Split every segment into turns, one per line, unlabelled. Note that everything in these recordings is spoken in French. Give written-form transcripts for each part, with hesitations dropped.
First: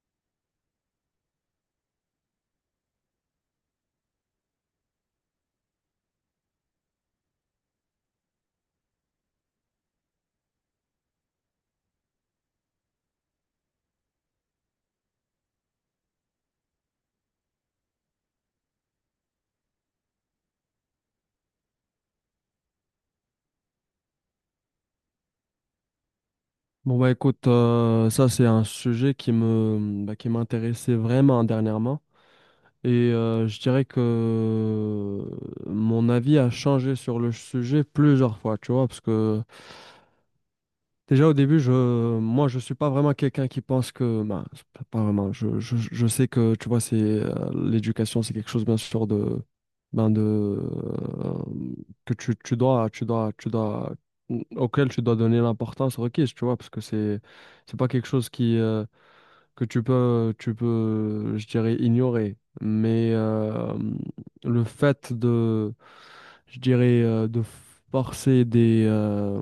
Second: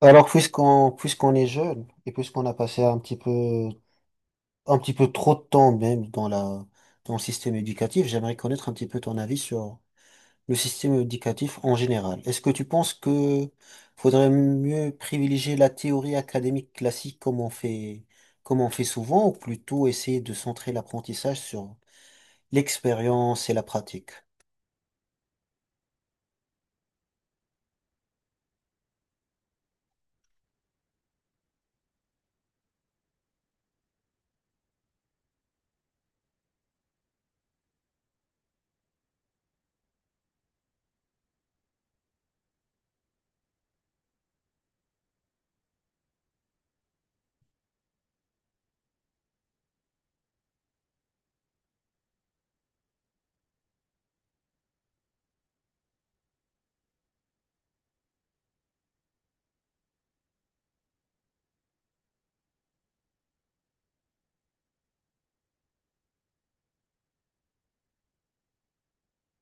Alors, puisqu'on est jeune et puisqu'on a passé un petit peu trop de temps même dans le système éducatif, j'aimerais connaître un petit peu ton avis sur le système éducatif en général. Est-ce que tu penses que faudrait mieux privilégier la théorie académique classique comme on fait souvent ou plutôt essayer de centrer l'apprentissage sur l'expérience et la pratique?
Bon bah écoute, ça c'est un sujet qui qui m'intéressait vraiment dernièrement et je dirais que mon avis a changé sur le sujet plusieurs fois, tu vois, parce que déjà au début, moi je suis pas vraiment quelqu'un qui pense que, ben, c'est pas vraiment. Je sais que tu vois, c'est l'éducation, c'est quelque chose bien sûr de, ben de euh, que tu dois, tu dois, tu dois auquel tu dois donner l'importance requise, tu vois, parce que c'est pas quelque chose qui, que tu peux, je dirais, ignorer. Mais le fait de, je dirais, de forcer des,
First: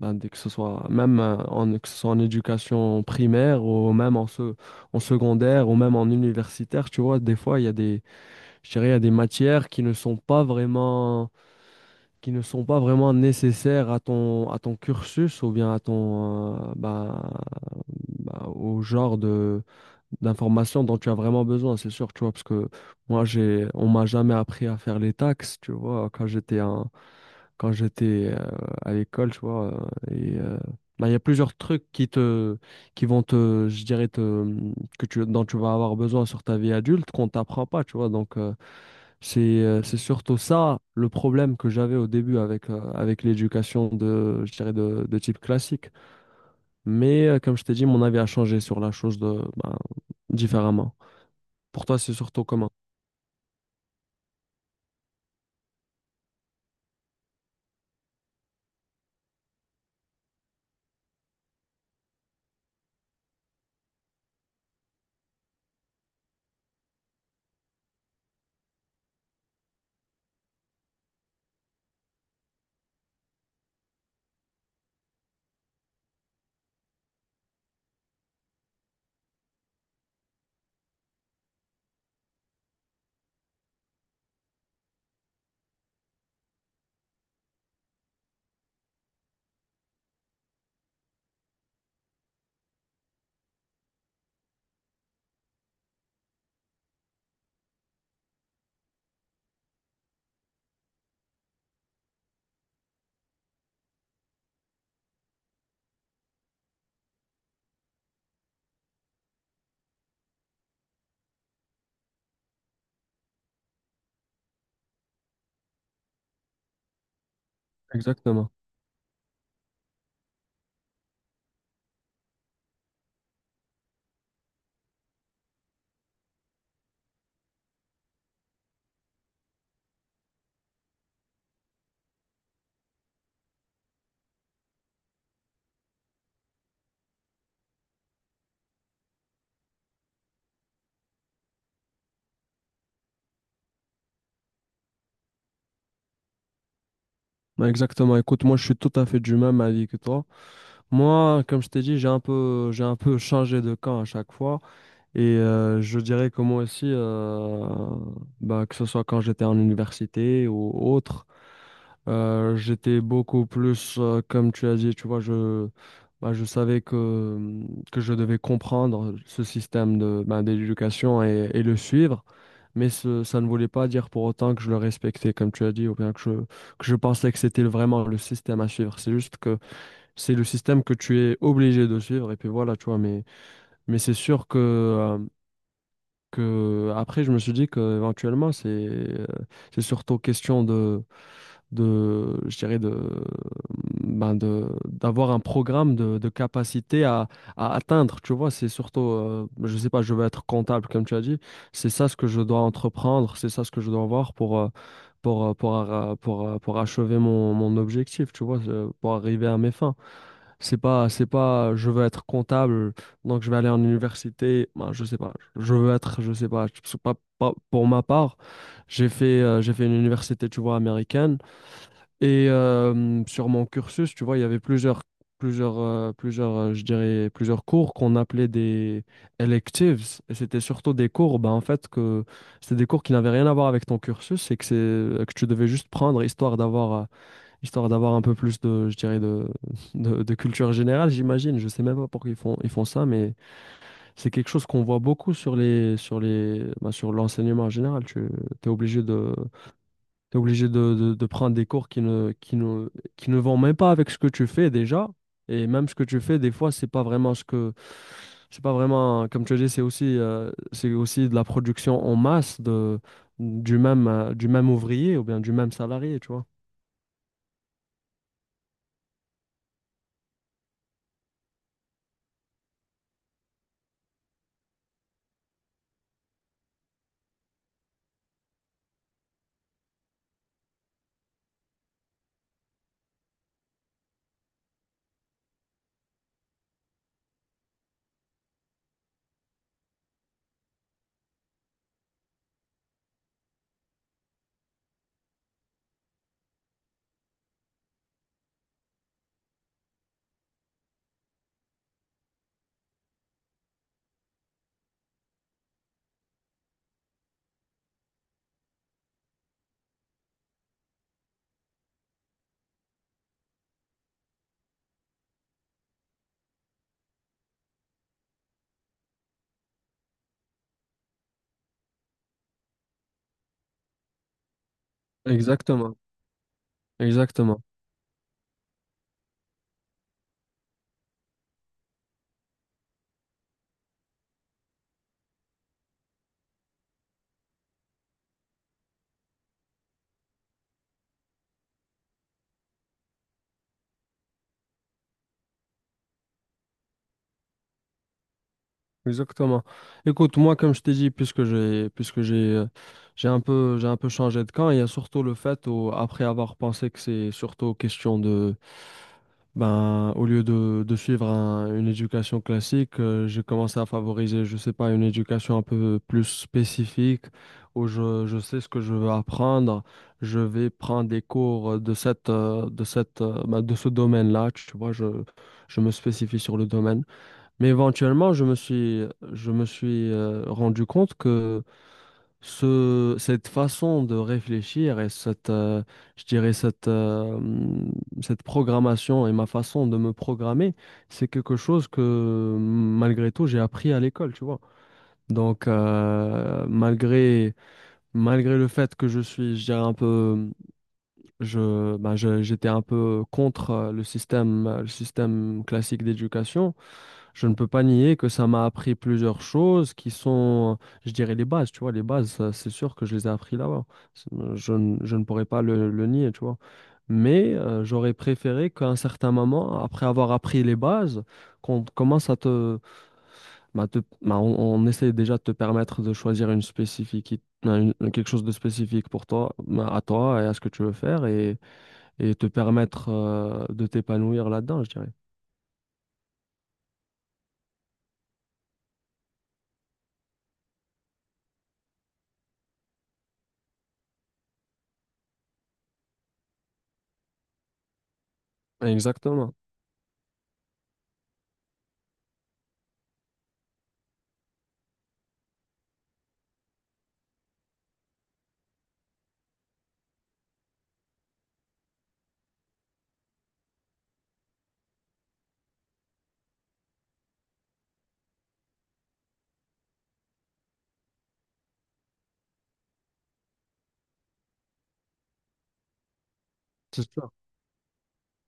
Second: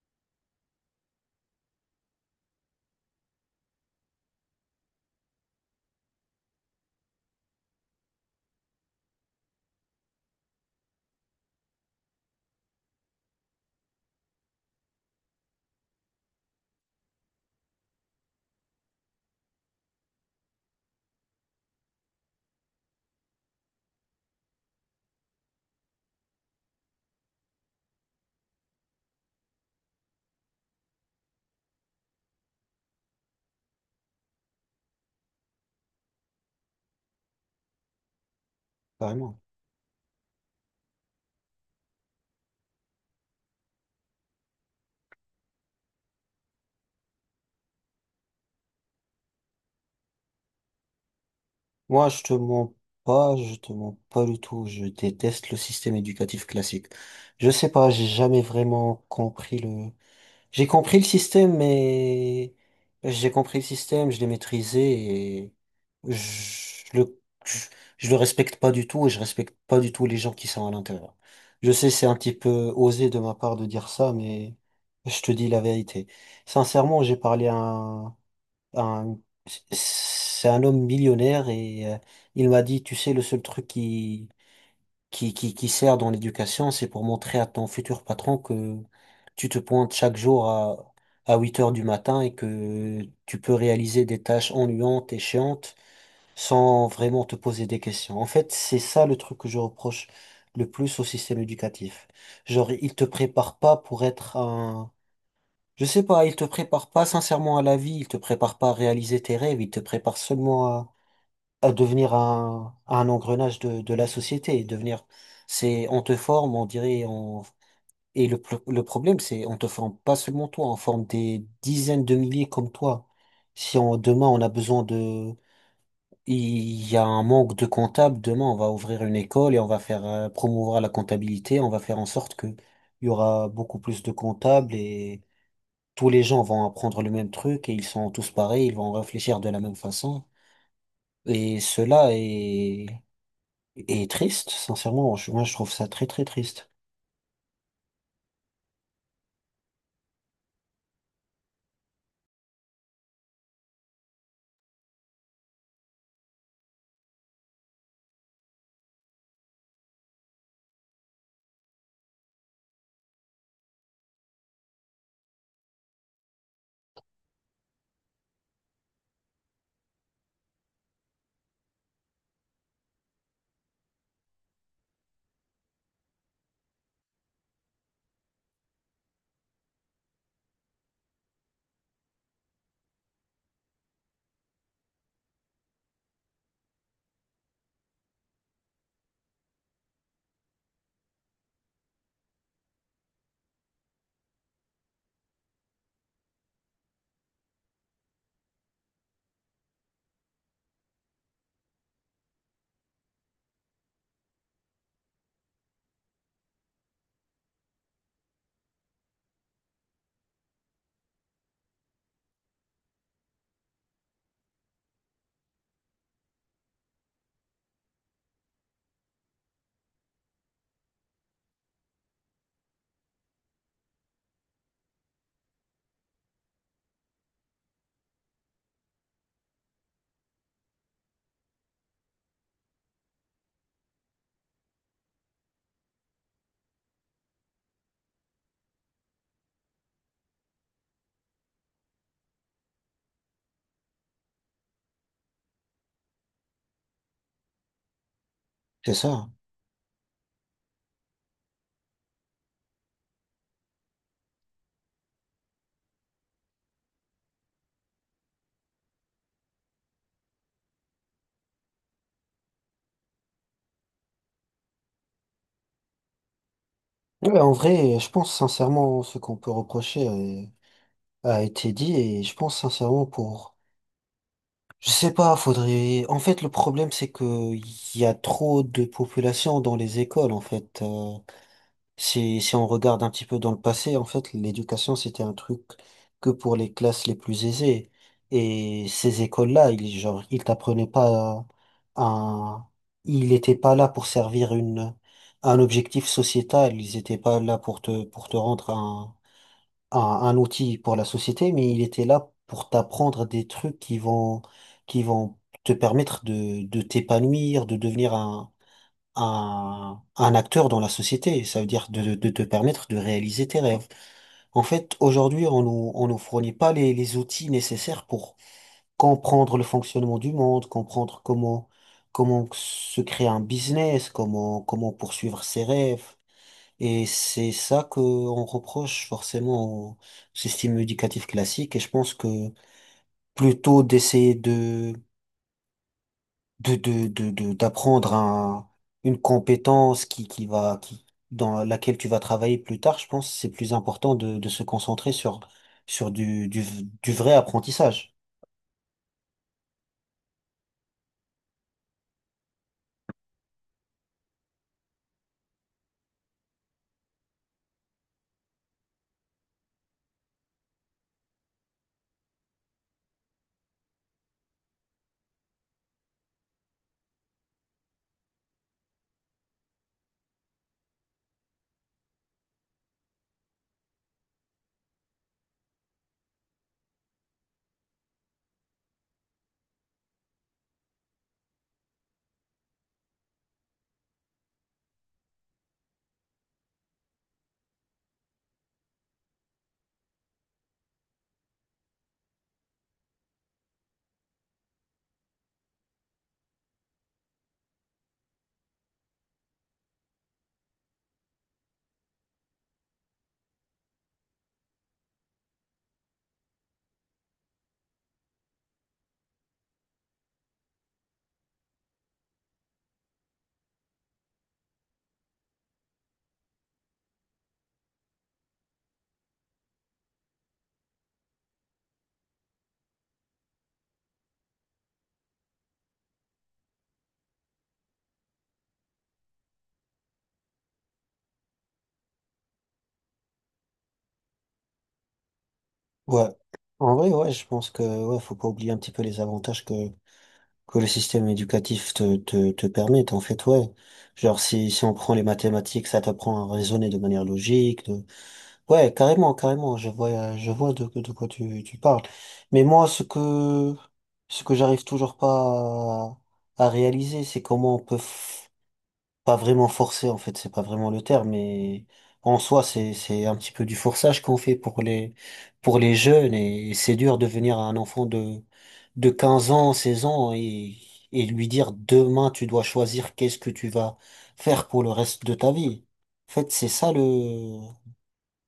ben, dès que ce soit, même que ce soit en éducation primaire ou même en secondaire ou même en universitaire, tu vois, des fois, il y a des, je dirais, il y a des matières qui ne sont pas vraiment, qui ne sont pas vraiment nécessaires à à ton cursus ou bien à ton, ben, ben, au genre de d'informations dont tu as vraiment besoin, c'est sûr, tu vois, parce que moi, on m'a jamais appris à faire les taxes, tu vois, quand j'étais à l'école, tu vois, et euh, ben, il y a plusieurs trucs qui te, qui vont te, je dirais que dont tu vas avoir besoin sur ta vie adulte qu'on t'apprend pas, tu vois, donc
Vraiment.
c'est surtout ça le problème que j'avais au début avec, avec l'éducation de, je dirais de type classique, mais comme je t'ai dit, mon avis a changé sur la chose de, ben, différemment. Pour toi,
Moi,
c'est
je te
surtout comment?
mens pas, je te mens pas du tout. Je déteste le système éducatif classique. Je sais pas, j'ai jamais vraiment compris le. J'ai compris le système, mais j'ai compris le système, je l'ai maîtrisé et je le je, je le respecte pas du tout et je respecte pas du tout les gens qui sont à l'intérieur. Je sais, c'est un petit peu osé de ma part de dire ça, mais je te dis la vérité. Sincèrement, j'ai parlé à un- c'est un homme millionnaire et il m'a dit, tu sais, le seul truc qui sert dans l'éducation, c'est pour montrer à ton futur patron que tu te pointes chaque jour à 8 heures du matin et que tu peux réaliser des tâches ennuyantes et chiantes sans vraiment te poser des questions. En fait, c'est ça le truc que je reproche le plus au système éducatif. Genre, il te prépare pas pour être je sais pas, il te prépare pas sincèrement à la vie, il te prépare pas à réaliser tes rêves, il te prépare seulement à devenir un engrenage de la société, et devenir, c'est, on te forme, on dirait, on, et le,
Exactement.
le problème, c'est, on te forme pas seulement toi, on forme des dizaines de milliers comme toi. Si on, demain, on a besoin de, il y a un manque de comptables, demain, on va ouvrir une école et on va faire promouvoir la comptabilité, on va faire en sorte que il y aura beaucoup plus de comptables et tous les gens vont apprendre le même truc et ils sont tous pareils, ils vont réfléchir de la même façon. Et cela est, Est triste, sincèrement. Moi, je trouve ça très, très triste.
Ouais, exactement. Écoute, moi, je suis tout à fait du même avis que toi. Moi, comme je t'ai dit, j'ai un peu changé de camp à chaque fois. Et je dirais que moi aussi, bah, que ce soit quand j'étais en université ou autre. J'étais beaucoup plus, comme tu as dit, tu vois, bah, je savais que je devais comprendre ce système de, ben, d'éducation et le suivre, mais ça ne voulait pas dire pour autant que je le respectais, comme tu as dit, ou bien que je pensais que c'était vraiment le système à suivre. C'est juste que c'est le système que tu es obligé de suivre, et puis voilà, tu vois, mais c'est sûr que après, je me suis dit que éventuellement c'est surtout question de, je dirais ben de, d'avoir un programme de capacité à atteindre, tu vois, c'est surtout, je sais pas, je veux être comptable, comme tu as dit, c'est ça ce que je dois entreprendre, c'est ça ce que je dois avoir pour, pour achever mon objectif, tu vois, pour arriver à mes fins. C'est pas, je veux être comptable, donc je vais aller en université, ben, je sais pas, je veux être, je sais pas, pour ma part, j'ai fait une université, tu vois, américaine, et sur mon cursus, tu vois, il y avait plusieurs, je dirais, plusieurs cours qu'on appelait des electives. Et c'était surtout des cours, ben, en fait, que c'était des cours qui n'avaient rien à voir avec ton cursus et que que tu devais juste prendre histoire d'avoir un peu plus de, je dirais, de, de culture générale, j'imagine. Je sais même pas pourquoi ils font ça, mais c'est quelque chose qu'on voit beaucoup sur les, ben, sur l'enseignement en général. Es
C'est
obligé
ça.
de Tu es obligé de prendre des cours qui ne vont même pas avec ce que tu fais déjà. Et même ce que tu fais, des fois, c'est pas vraiment ce que. C'est pas vraiment. Comme tu as dit, c'est aussi de la production en masse de, du même ouvrier ou bien du même salarié, tu vois.
Ouais, en vrai, je pense sincèrement ce qu'on peut reprocher a été dit et je pense sincèrement pour... Je sais pas, faudrait... En fait, le problème, c'est que il y a trop de population dans les écoles, en fait. Si, si on regarde un petit peu dans le passé, en fait, l'éducation, c'était un truc que pour les classes les plus aisées. Et ces écoles-là, ils, genre, ils t'apprenaient pas un, ils étaient pas là pour servir une, un objectif sociétal. Ils étaient pas là pour te rendre un, un outil pour la société, mais ils étaient là pour t'apprendre des trucs qui vont te permettre de t'épanouir, de devenir un acteur dans la société. Ça veut dire de te permettre de réaliser tes rêves. En fait, aujourd'hui, on nous fournit pas les, les outils nécessaires pour comprendre le fonctionnement du monde, comprendre comment, comment se créer un business, comment, comment poursuivre ses
Exactement,
rêves. Et c'est
exactement,
ça que on reproche forcément au système éducatif classique. Et je pense que plutôt d'essayer de d'apprendre un, une compétence qui va, qui, dans laquelle tu vas travailler plus tard, je pense, que c'est plus important de se concentrer sur, sur du vrai apprentissage.
exactement. Écoute, moi, comme je t'ai dit, puisque j'ai, j'ai un peu changé de camp, il y a surtout le fait, où, après avoir pensé que c'est surtout question de, ben, au lieu de suivre une éducation classique, j'ai commencé à favoriser, je sais pas, une éducation un peu plus spécifique où je sais ce que je veux apprendre. Je vais prendre des cours de ben, de ce domaine-là. Tu vois, je me spécifie sur le domaine. Mais éventuellement, je me suis rendu compte que cette façon de réfléchir et cette, je dirais cette, cette programmation et ma façon de me programmer, c'est quelque chose que malgré tout j'ai appris à l'école, tu vois. Donc malgré le fait que je suis, je dirais un peu, j'étais un peu contre le système classique d'éducation. Je ne peux pas nier que ça m'a appris plusieurs choses qui sont, je dirais, les bases, tu vois, les bases, ça, c'est sûr que je les ai appris là-bas. Je ne je ne pourrais pas le nier, tu vois. Mais j'aurais préféré qu'à un certain moment, après avoir appris les bases, qu'on commence à te- bah, on essaie déjà de te permettre de choisir une spécifique, quelque chose de spécifique pour toi, bah, à toi et à ce que tu veux faire et te permettre de t'épanouir là-dedans, je dirais.
Ouais. En vrai, ouais, je pense que, ouais, faut pas oublier un petit peu les avantages que le système éducatif te permet, en fait, ouais. Genre, si, si on prend les mathématiques, ça t'apprend à raisonner de manière logique. Ouais, carrément,
Exactement.
carrément, je vois de quoi tu, tu parles. Mais moi, ce que j'arrive toujours pas à, à réaliser, c'est comment pas vraiment forcer, en fait, c'est pas vraiment le terme, mais en soi, c'est un petit peu du forçage qu'on fait pour les jeunes et c'est dur de venir à un enfant de 15 ans, 16 ans et lui dire demain, tu dois choisir qu'est-ce que tu vas faire pour le reste de ta vie. En fait, c'est ça
C'est ça.
le,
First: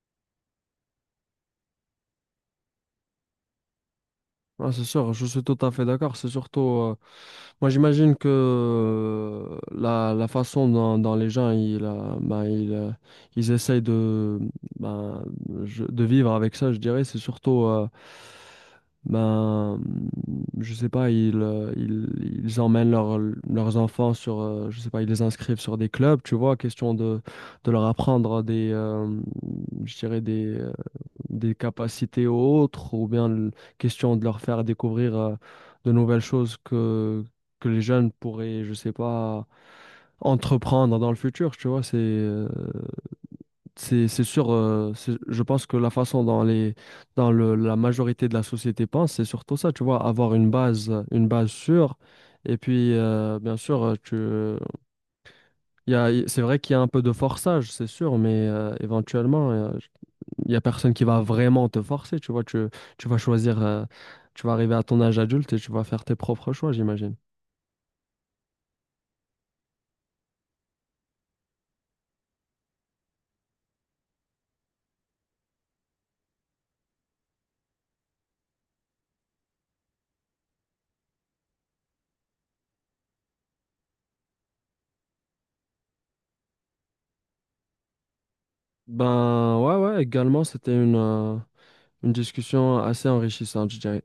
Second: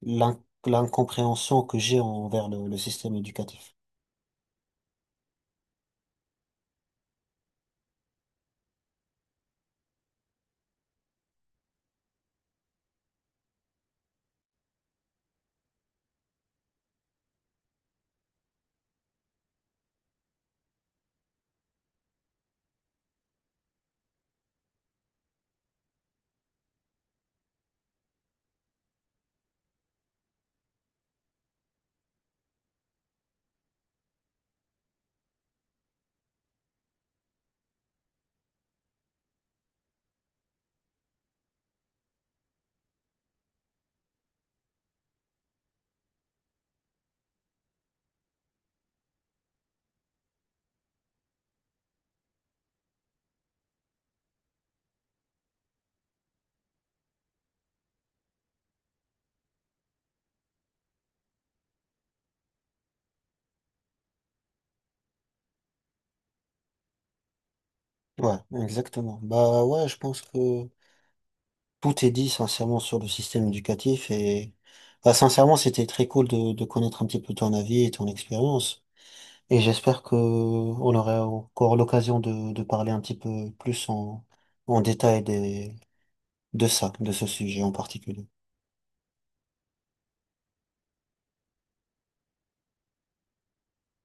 l'incompréhension que j'ai envers le système éducatif.
Ah, c'est sûr, je suis tout à fait d'accord. C'est surtout, moi j'imagine que la façon dont les gens ils essayent de, ben, de vivre avec ça, je dirais, c'est surtout, ben, je sais pas, ils emmènent leurs enfants sur, je sais pas, ils les inscrivent sur des clubs, tu vois, question de leur apprendre des, je dirais, des capacités autres, ou bien question de leur faire découvrir de nouvelles choses que les jeunes pourraient, je sais pas, entreprendre dans le futur, tu vois, c'est sûr, je pense que la façon dont les dans la majorité de la société pense, c'est surtout ça, tu vois, avoir une base sûre. Et puis, bien sûr, c'est vrai qu'il y a un peu de forçage, c'est sûr, mais éventuellement, il n'y a personne qui va vraiment te forcer, tu vois. Tu vas choisir, tu vas arriver à ton âge adulte et tu vas faire tes propres choix, j'imagine.
Ouais, exactement. Bah ouais, je pense que tout est dit sincèrement sur le système éducatif et bah, sincèrement, c'était très cool de connaître un petit peu ton avis et ton expérience. Et j'espère que on aura encore l'occasion de parler un petit peu plus en, en détail des, de ça, de ce sujet en particulier.
Ben ouais, ouais, également, c'était une discussion assez enrichissante, je dirais.